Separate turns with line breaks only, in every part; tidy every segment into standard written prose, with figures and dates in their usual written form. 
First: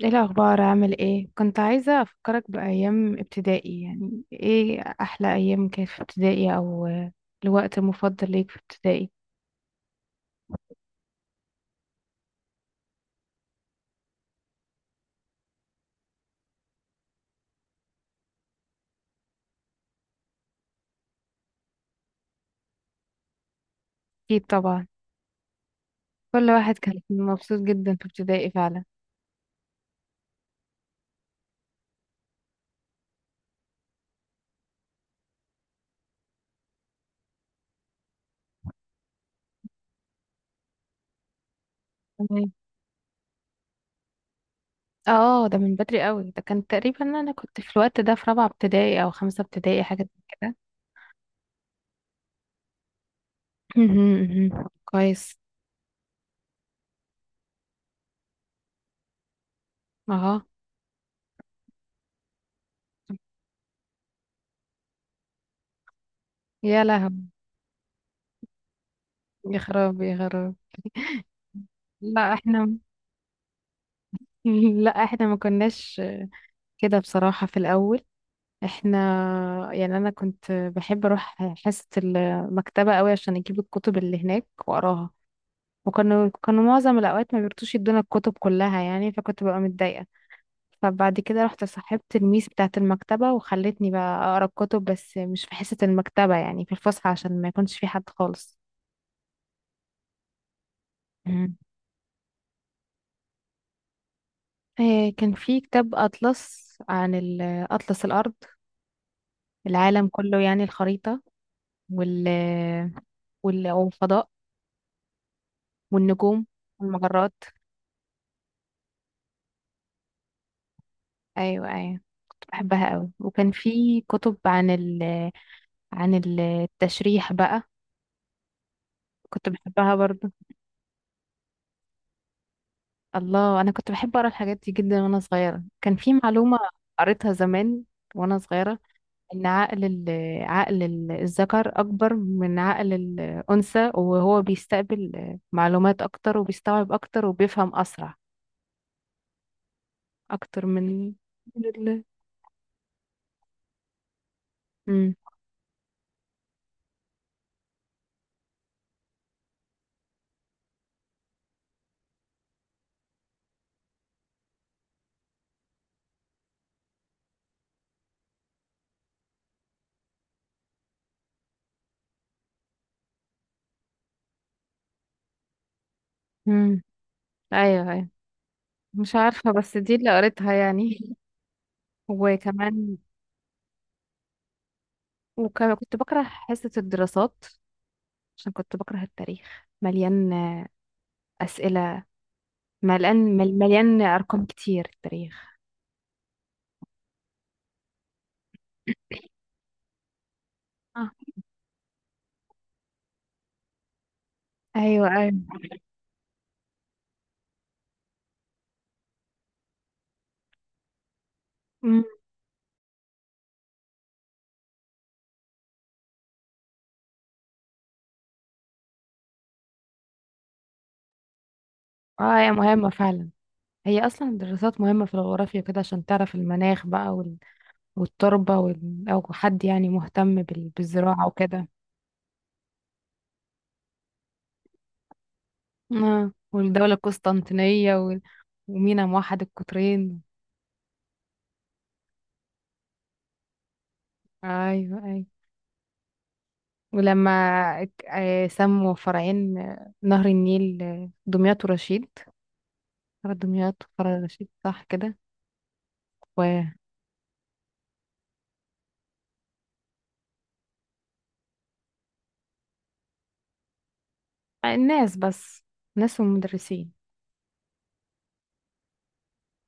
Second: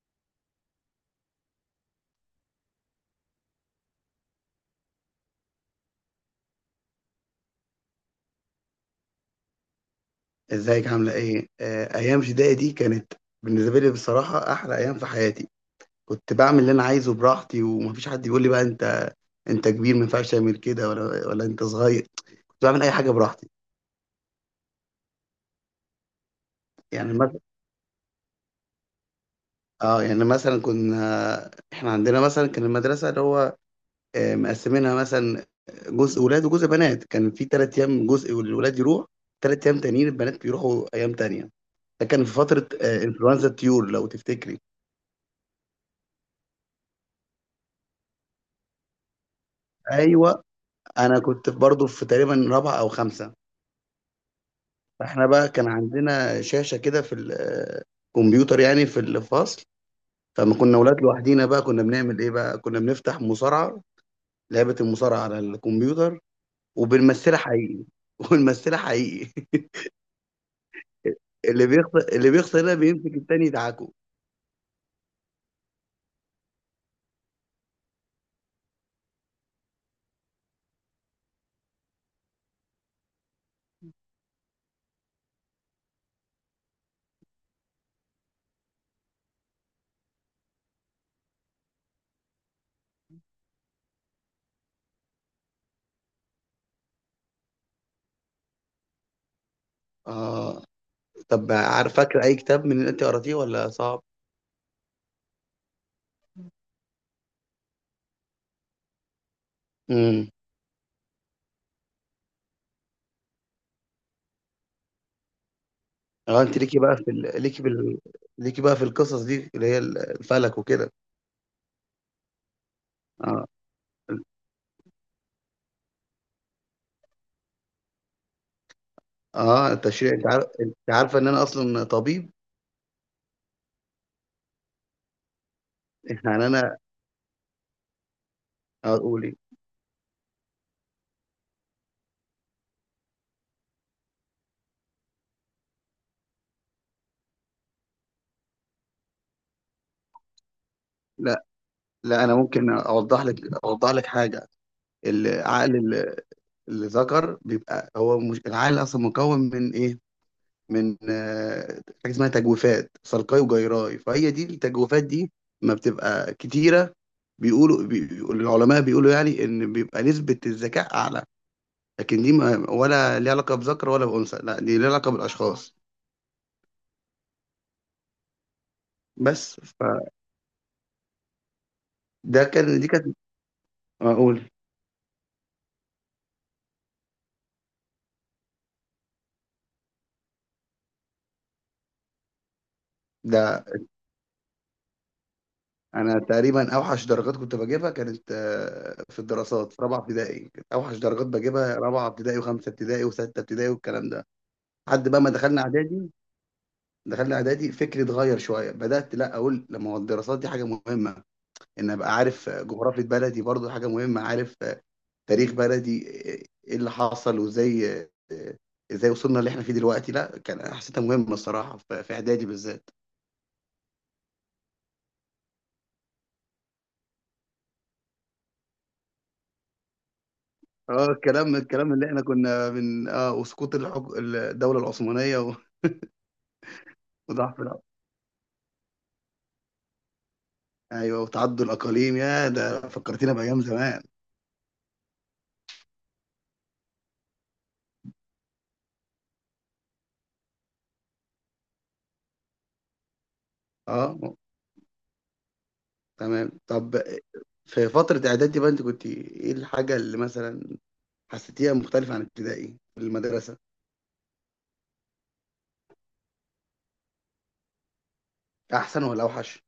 ايه الاخبار؟ عامل ايه؟ كنت عايزه افكرك بايام ابتدائي. يعني ايه احلى ايام كانت في ابتدائي او الوقت المفضل ليك في ابتدائي؟
ازيك عاملة ايه؟ ايام ابتدائي دي كانت بالنسبة لي بصراحة احلى ايام في حياتي. كنت بعمل اللي انا عايزه براحتي ومفيش حد يقول لي بقى انت كبير ما ينفعش تعمل كده ولا انت صغير. كنت بعمل اي حاجة براحتي.
اكيد طبعا. كل واحد كان
يعني مثلا،
مبسوط جدا في ابتدائي فعلا.
اه يعني مثلا كنا احنا عندنا مثلا كان المدرسة اللي هو مقسمينها مثلا جزء ولاد وجزء بنات، كان في تلات ايام جزء الولاد يروح، تلات ايام تانيين البنات بيروحوا ايام تانية. ده كان في
تمام.
فترة انفلونزا الطيور، لو تفتكري.
اه، ده من بدري قوي. ده كان تقريبا انا كنت في الوقت ده في رابعه ابتدائي او خمسه ابتدائي حاجه زي
ايوه،
كده.
انا كنت برضه في تقريبا رابعه او خمسه.
مهم، مهم.
فاحنا
كويس.
بقى كان عندنا شاشه كده في الكمبيوتر يعني في الفصل،
اه،
فما كنا اولاد لوحدينا بقى كنا بنعمل ايه؟ بقى كنا بنفتح مصارعه، لعبه المصارعه على الكمبيوتر،
يا لهوي.
وبنمثلها حقيقي. ونمثلها حقيقي.
يا خراب يا خراب.
اللي بيخسر اللي
لا
بيخسر
احنا
ده بيمسك التاني يدعكه.
لا احنا ما كناش كده بصراحه في الاول. احنا يعني انا كنت بحب اروح حصة المكتبة قوي عشان اجيب الكتب اللي هناك واقراها. وكانوا معظم الاوقات ما بيرتوش يدونا الكتب كلها يعني، فكنت ببقى متضايقة. فبعد كده رحت صاحبت الميس بتاعة المكتبة وخلتني بقى اقرا الكتب بس مش في حصة المكتبة، يعني في الفسحة عشان ما يكونش في حد خالص.
اه، طب
مم.
عارف، فاكر اي كتاب من اللي انت قراتيه ولا صعب؟
كان في كتاب أطلس عن أطلس الأرض، العالم
امم،
كله يعني الخريطة. وال والفضاء
اه
والنجوم
انت ليكي بقى في
والمجرات.
ال... ليكي بال... ليكي بقى في القصص دي اللي هي الفلك وكده.
ايوه ايوه، كنت بحبها قوي.
اه،
وكان في كتب عن عن التشريح بقى، كنت
اه
بحبها
التشريح، انت
برضو.
عارف، انت عارفه ان انا اصلا طبيب؟
الله، انا كنت بحب اقرا الحاجات دي جدا وانا صغيره. كان في
يعني
معلومه
انا
قريتها زمان وانا صغيره
اقول ايه،
ان عقل الذكر اكبر من عقل الانثى، وهو بيستقبل معلومات اكتر وبيستوعب اكتر وبيفهم اسرع اكتر من.
لا
من ال
لا، انا ممكن اوضح لك حاجه.
امم
العقل ال- الذكر بيبقى هو، مش العقل اصلا مكون من ايه؟ من حاجه اسمها تجويفات صلقاي وجيراي، فهي دي التجويفات دي ما بتبقى كتيره، بيقول العلماء، بيقولوا يعني ان بيبقى نسبه الذكاء اعلى. لكن دي ما ولا ليها علاقه بذكر ولا بانثى، لا دي ليها علاقه بالاشخاص.
امم ايوه ايوه، مش عارفه
بس
بس دي
فده
اللي قريتها يعني.
كان، دي
وكمان
كانت، اقول
كنت بكره حصة الدراسات، عشان كنت بكره التاريخ. مليان أسئلة،
ده،
مليان أرقام كتير التاريخ.
انا تقريبا اوحش درجات كنت بجيبها كانت في الدراسات في رابعه ابتدائي، كانت اوحش
آه.
درجات بجيبها رابعه ابتدائي وخمسه ابتدائي وسته ابتدائي والكلام ده،
أيوة
لحد بقى ما
أيوة.
دخلنا اعدادي. دخلنا اعدادي فكري اتغير شويه، بدات لا اقول لما هو الدراسات دي حاجه مهمه، ان
أمم.
ابقى عارف جغرافيه بلدي برضو حاجه مهمه، عارف تاريخ بلدي، ايه اللي حصل وازاي، ازاي وصلنا اللي احنا فيه دلوقتي، لا كان حسيتها مهمه الصراحه في
اه،
اعدادي
هي
بالذات.
مهمة فعلا. هي أصلا الدراسات مهمة في الجغرافيا كده عشان تعرف المناخ بقى والتربة، أو حد يعني مهتم
اه
بالزراعة
الكلام
وكده.
الكلام اللي احنا كنا من اه وسقوط الدولة العثمانية
آه. والدولة
وضعف الع-
القسطنطينية ومينا موحد القطرين.
ايوه، وتعدد الاقاليم، يا ده فكرتينا بايام زمان.
أيوة أيوة. ولما سموا فرعين، نهر النيل، دمياط ورشيد. فرع دمياط وفرع
اه
رشيد، صح كده؟
تمام، طب في فترة اعدادي بقى انت كنت ايه الحاجة اللي مثلا حسيتيها مختلفة عن ابتدائي في المدرسة؟
والناس بس. ناس والمدرسين.
احسن ولا اوحش؟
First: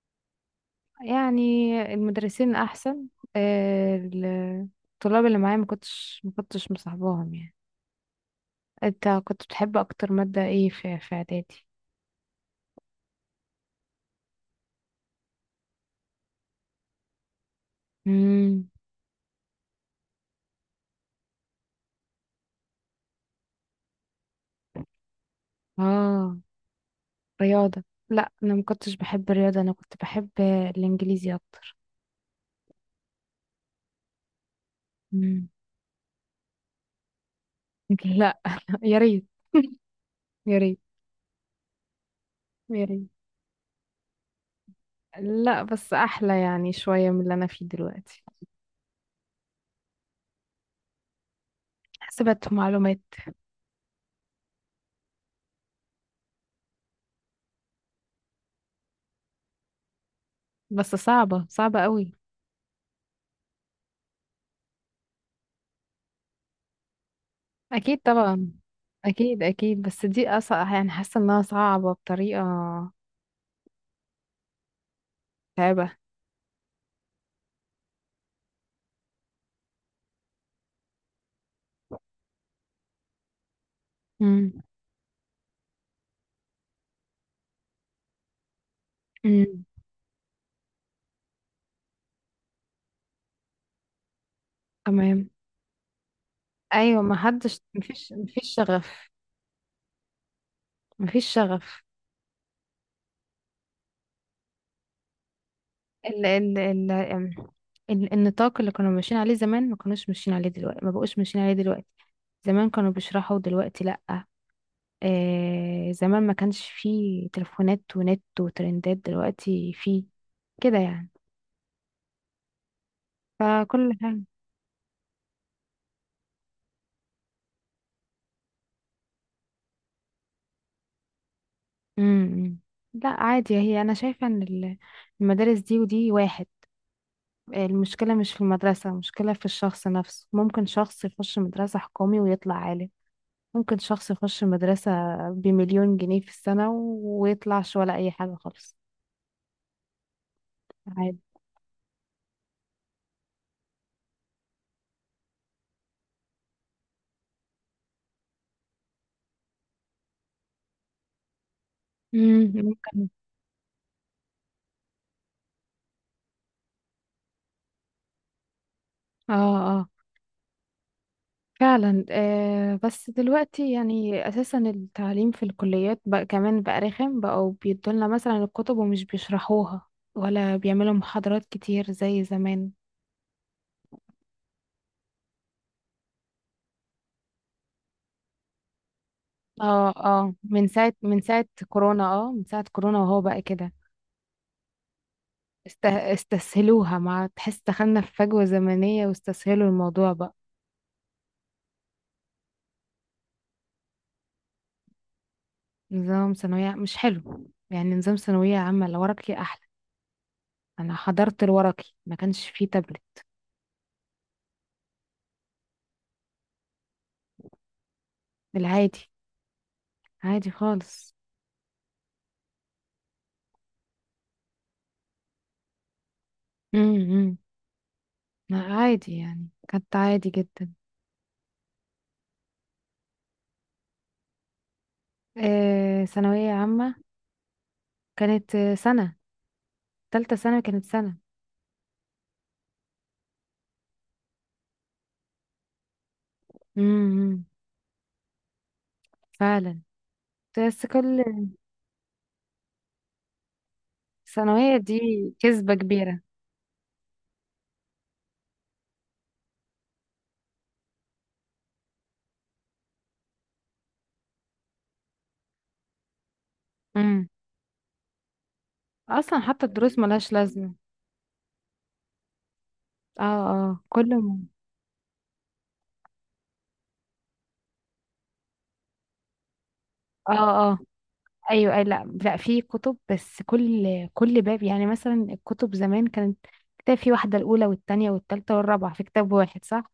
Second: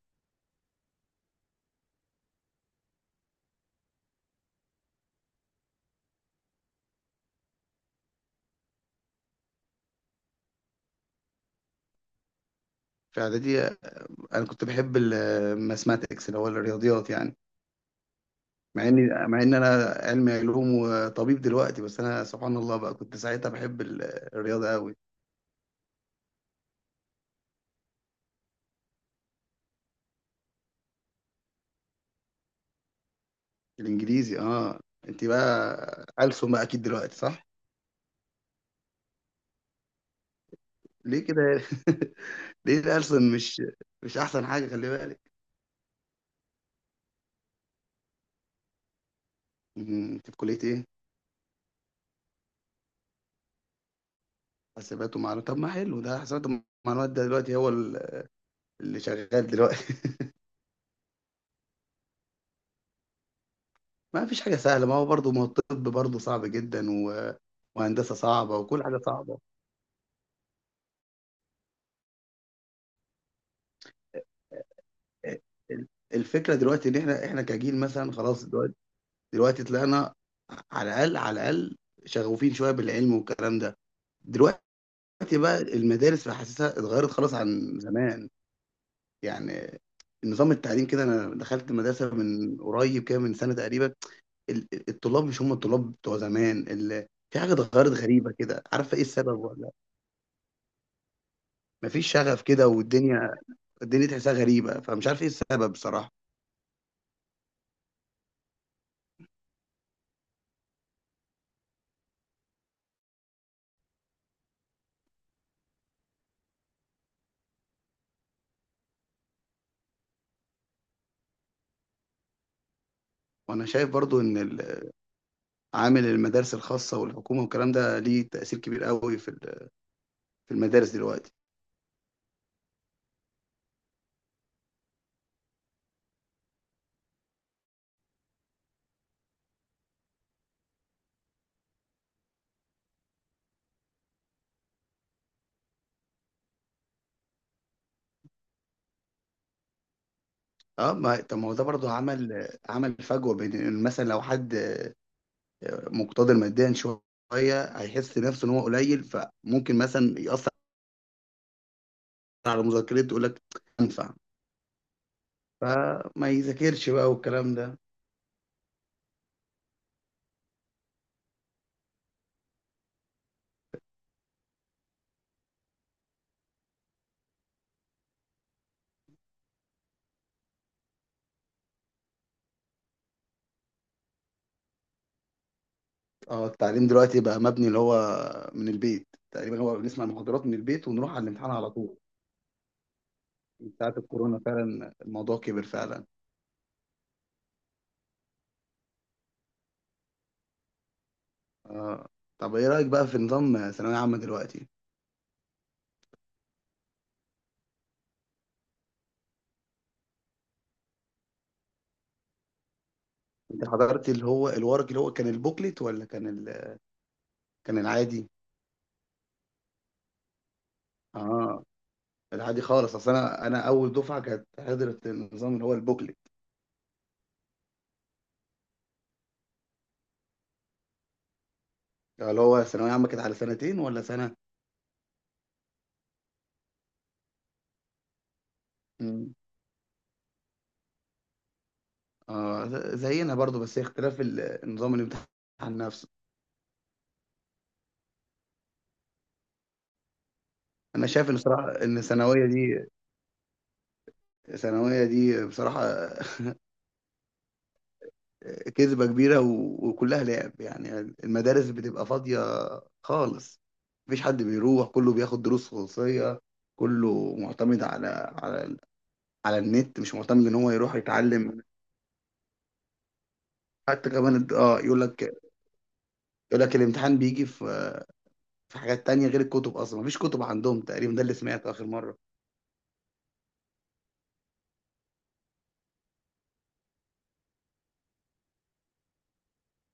يعني، المدرسين أحسن. آه، الطلاب اللي معايا ما كنتش مصاحباهم يعني. انت كنت بتحب أكتر مادة ايه في إعدادي؟
في اعدادي انا كنت بحب الماثماتكس اللي هو الرياضيات يعني،
امم.
مع ان انا علمي علوم وطبيب دلوقتي، بس انا سبحان الله بقى كنت ساعتها بحب الرياضة قوي.
اه، رياضة؟ لا، أنا ما كنتش بحب الرياضة، أنا كنت بحب الإنجليزي أكتر.
الانجليزي، اه انت
مم.
بقى ألسن بقى اكيد دلوقتي، صح؟
لا، يا ريت يا ريت.
ليه كده؟ ليه
ميري.
ألسن مش مش احسن حاجه، خلي بالك.
لا بس احلى يعني شوية من اللي انا فيه دلوقتي.
مم، انت في كليه ايه؟
حسبت معلومات.
حسابات ومعلومات؟ طب ما حلو، ده حسابات ومعلومات ده دلوقتي هو اللي شغال دلوقتي.
بس صعبة، صعبة قوي.
ما فيش حاجه سهله، ما هو برضه ما هو الطب برضه صعب جدا و...
اكيد
وهندسه
طبعا.
صعبه وكل حاجه صعبه.
اكيد اكيد، بس دي اصعب يعني، حاسة انها صعبة بطريقة
آه، ال-
تعبة.
الفكره دلوقتي ان احنا كجيل مثلا، خلاص دلوقتي دلوقتي طلعنا، على الاقل على الاقل شغوفين شويه بالعلم والكلام ده. دلوقتي
امم.
دلوقتي بقى المدارس بحسسها اتغيرت خلاص عن زمان،
امم.
يعني النظام التعليم كده. انا دخلت مدرسه من قريب كده من سنه تقريبا، الطلاب
تمام.
مش هم الطلاب بتوع زمان،
ايوه، ما
في حاجه
حدش
اتغيرت
مفيش
غريبه
مفيش
كده، عارفه ايه
شغف.
السبب ولا؟
مفيش شغف.
مفيش شغف كده، والدنيا الدنيا تحسها غريبه، فمش عارف ايه السبب بصراحه.
ال ال ال النطاق اللي كانوا ماشيين عليه زمان ما كانوش ماشيين عليه دلوقتي، ما بقوش ماشيين عليه دلوقتي. زمان كانوا بيشرحوا، دلوقتي لا. آه، زمان ما كانش فيه تليفونات ونت وترندات، دلوقتي فيه كده يعني.
وانا شايف
فكل
برضو
حاجة.
ان عامل المدارس الخاصه والحكومه والكلام ده ليه تاثير كبير قوي في في المدارس دلوقتي.
امم. لا عادي، هي انا شايفة ان المدارس دي ودي واحد. المشكلة مش في المدرسة، المشكلة في الشخص نفسه. ممكن شخص يخش مدرسة حكومي ويطلع عالم. ممكن شخص يخش مدرسة بمليون جنيه في السنة ويطلعش ولا أي حاجة خالص.
اه ما
عادي.
طب ما هو ده برضو عمل فجوه، بين مثلا لو حد مقتدر ماديا شويه، هيحس نفسه ان هو قليل، فممكن مثلا ياثر
امم،
على مذاكرته،
ممكن.
يقول لك انفع، فما يذاكرش بقى والكلام ده.
اه، فعلا. بس دلوقتي يعني اساسا التعليم في الكليات بقى كمان بقى رخم. بقوا بيدولنا مثلا الكتب ومش بيشرحوها، ولا بيعملوا محاضرات كتير زي زمان.
اه التعليم دلوقتي بقى مبني اللي هو من البيت تقريبا، هو
اه،
بنسمع
اه،
المحاضرات من البيت ونروح على الامتحان على طول.
من ساعة كورونا وهو بقى
من
كده.
ساعة الكورونا فعلا الموضوع كبر فعلا.
استسهلوها. مع تحس دخلنا في فجوة زمنية، واستسهلوا الموضوع بقى.
آه. طب ايه رأيك بقى في نظام ثانوية عامة دلوقتي؟
نظام ثانوية مش حلو يعني. نظام ثانوية عامة الورقي أحلى. أنا حضرت الورقي، ما كانش فيه تابلت.
انت حضرت اللي هو الورق، اللي هو كان البوكلت ولا كان ال... كان العادي؟
العادي، عادي خالص.
اه، العادي خالص. اصل انا اول دفعه كانت حضرت النظام اللي هو البوكلت.
مم، مم. لا عادي، يعني كانت عادي جدا.
اللي هو ثانويه عامه كانت على سنتين ولا سنه؟
آه، ثانوية عامة كانت سنة.
مم.
تالتة سنة، كانت سنة.
آه زينا برضو، بس هي اختلاف النظام الامتحان نفسه.
امم، فعلا. بس
انا
كل
شايف ان صراحه ان الثانويه دي،
ثانوية دي
الثانويه دي
كذبة
بصراحه
كبيرة.
كذبه كبيره وكلها لعب، يعني المدارس بتبقى فاضيه خالص، مفيش حد بيروح، كله بياخد دروس خصوصيه،
امم.
كله معتمد على، على،
أصلا
على
حتى الدروس
النت، مش
ملهاش
معتمد ان هو
لازمة.
يروح يتعلم.
اه، اه،
حتى كمان اه يقول لك الامتحان بيجي في في حاجات تانية غير الكتب، اصلا مفيش
اه،
كتب
اه،
عندهم تقريبا، ده اللي سمعته
ايوه، اي،
اخر
لا،
مرة.
لا، في كتب بس كل باب، يعني مثلا الكتب زمان كانت كتاب. في واحدة الأولى والتانية والتالتة والرابعة في كتاب واحد، صح؟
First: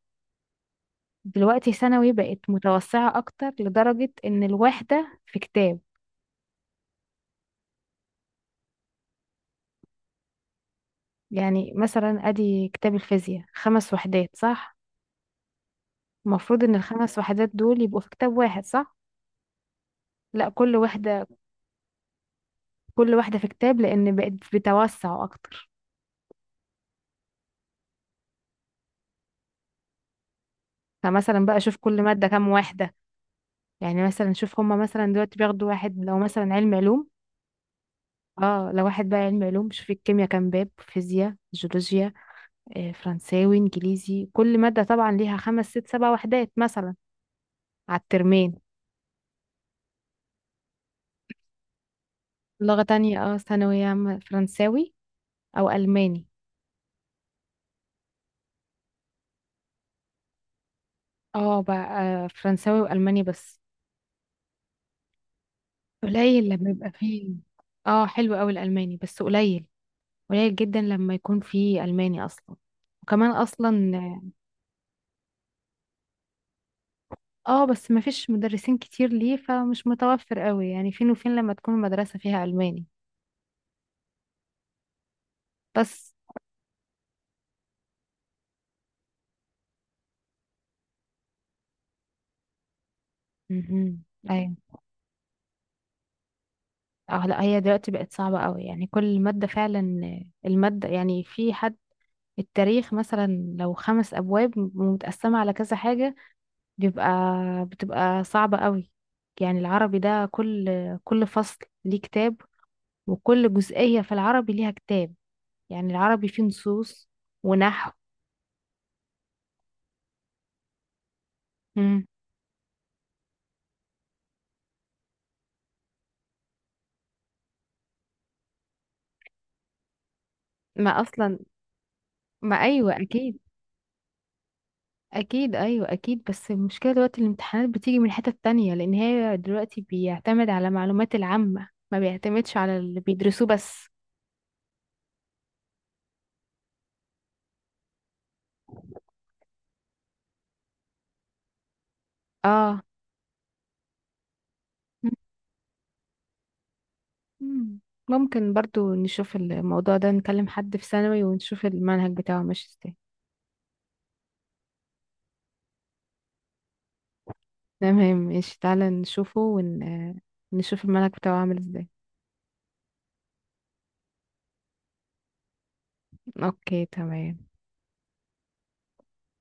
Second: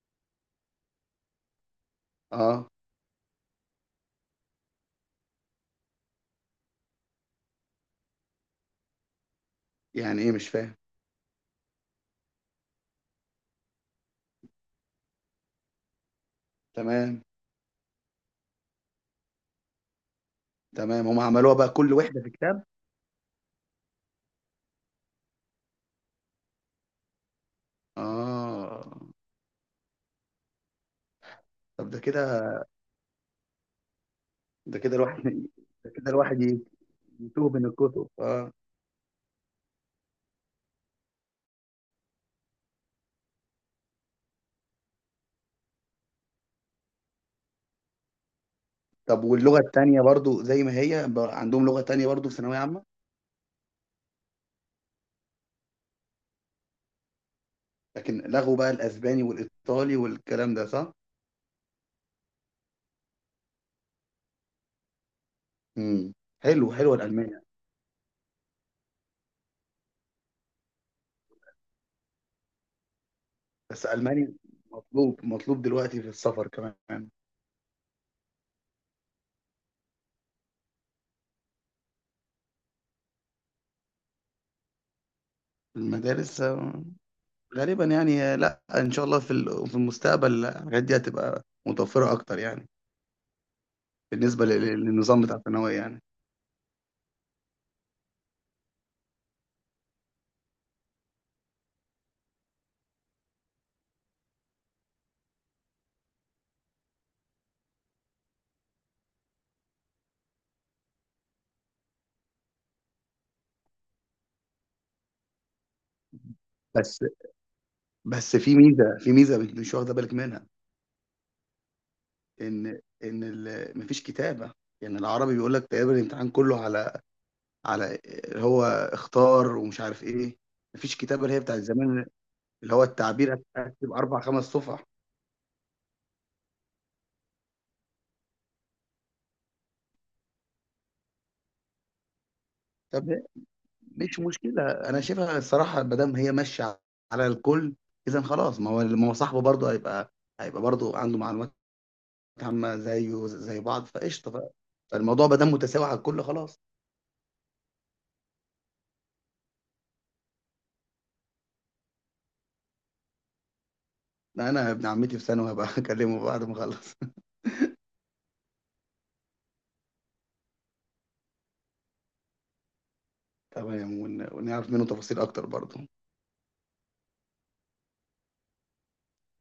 دلوقتي ثانوي بقت
اه
متوسعة أكتر لدرجة إن الواحدة في كتاب.
يعني ايه؟ مش فاهم.
يعني مثلا، ادي كتاب الفيزياء خمس وحدات، صح؟ المفروض ان الخمس
تمام،
وحدات دول يبقوا في كتاب واحد، صح؟ لا، كل
تمام هم
وحدة،
عملوها بقى كل وحدة في كتاب.
كل واحدة في كتاب لان بقت بتوسع اكتر.
اه،
فمثلا بقى شوف
طب ده
كل
كده،
مادة كام واحدة. يعني مثلا شوف هما
ده كده
مثلا
الواحد
دلوقتي بياخدوا
ده
واحد،
كده
لو
الواحد
مثلا
ي-
علم علوم.
يتوه من الكتب، اه.
اه، لو واحد بقى علم علوم شوف الكيمياء كام باب، فيزياء، جيولوجيا، فرنساوي، انجليزي. كل مادة طبعا ليها خمس ست سبع وحدات مثلا، على الترمين.
طب واللغة التانية برضو زي ما هي عندهم لغة تانية برضو في ثانوية
لغة
عامة؟
تانية، اه، ثانوية عامة فرنساوي او الماني.
لكن لغوا بقى الاسباني والايطالي والكلام ده، صح؟
اه بقى، فرنساوي والماني بس.
امم،
قليل لما
حلو،
يبقى
حلوة
فيه.
الالمانية.
اه، حلو قوي الالماني بس قليل. قليل جدا لما يكون في الماني اصلا. وكمان
بس
اصلا.
الماني مطلوب دلوقتي في السفر كمان.
اه، بس ما فيش مدرسين كتير ليه، فمش متوفر قوي، يعني فين وفين لما تكون المدرسة فيها الماني بس.
المدارس غالبا يعني، لا ان شاء الله في في المستقبل الحاجات دي هتبقى متوفره اكتر يعني،
امم.
بالنسبه
ايوه.
للنظام بتاع الثانويه يعني.
اه، لا هي دلوقتي بقت صعبة قوي يعني. كل مادة فعلا. المادة يعني في حد. التاريخ مثلا لو خمس ابواب ومتقسمة على كذا حاجة، بيبقى بتبقى صعبة قوي. يعني العربي ده كل فصل ليه كتاب، وكل جزئية في العربي ليها كتاب. يعني العربي فيه
بس
نصوص ونحو.
بس في ميزه مش واخده بالك منها،
مم.
ان ان مفيش كتابه، يعني العربي بيقول لك تقريبا الامتحان كله على، على اللي هو اختار ومش عارف ايه،
ما
مفيش كتابه اللي
أصلا.
هي بتاعت زمان،
ما
اللي هو
أيوة
التعبير
أكيد.
هتبقى اربع خمس صفح.
أكيد أيوة أكيد، بس المشكلة دلوقتي الامتحانات بتيجي من حتة تانية، لأن هي دلوقتي بيعتمد على معلومات العامة، ما بيعتمدش على اللي بيدرسوه بس.
مش مشكلة، أنا شايفها الصراحة ما دام هي ماشية على الكل، إذا خلاص ما هو صاحبه برضه هيبقى هيبقى برضه عنده معلومات عامة،
اه.
زيه زي بعض فقشطة، فالموضوع ما دام متساوي على الكل خلاص.
مم. ممكن برضو نشوف الموضوع ده، نكلم حد في ثانوي ونشوف المنهج بتاعه ماشي ازاي.
لا، أنا ابن عمتي في ثانوي، هبقى أكلمه بعد ما أخلص
تمام ماشي، تعالى نشوفه نشوف الملك بتاعه عامل ازاي.
تمام. ونعرف منه تفاصيل أكتر برضه.
اوكي تمام.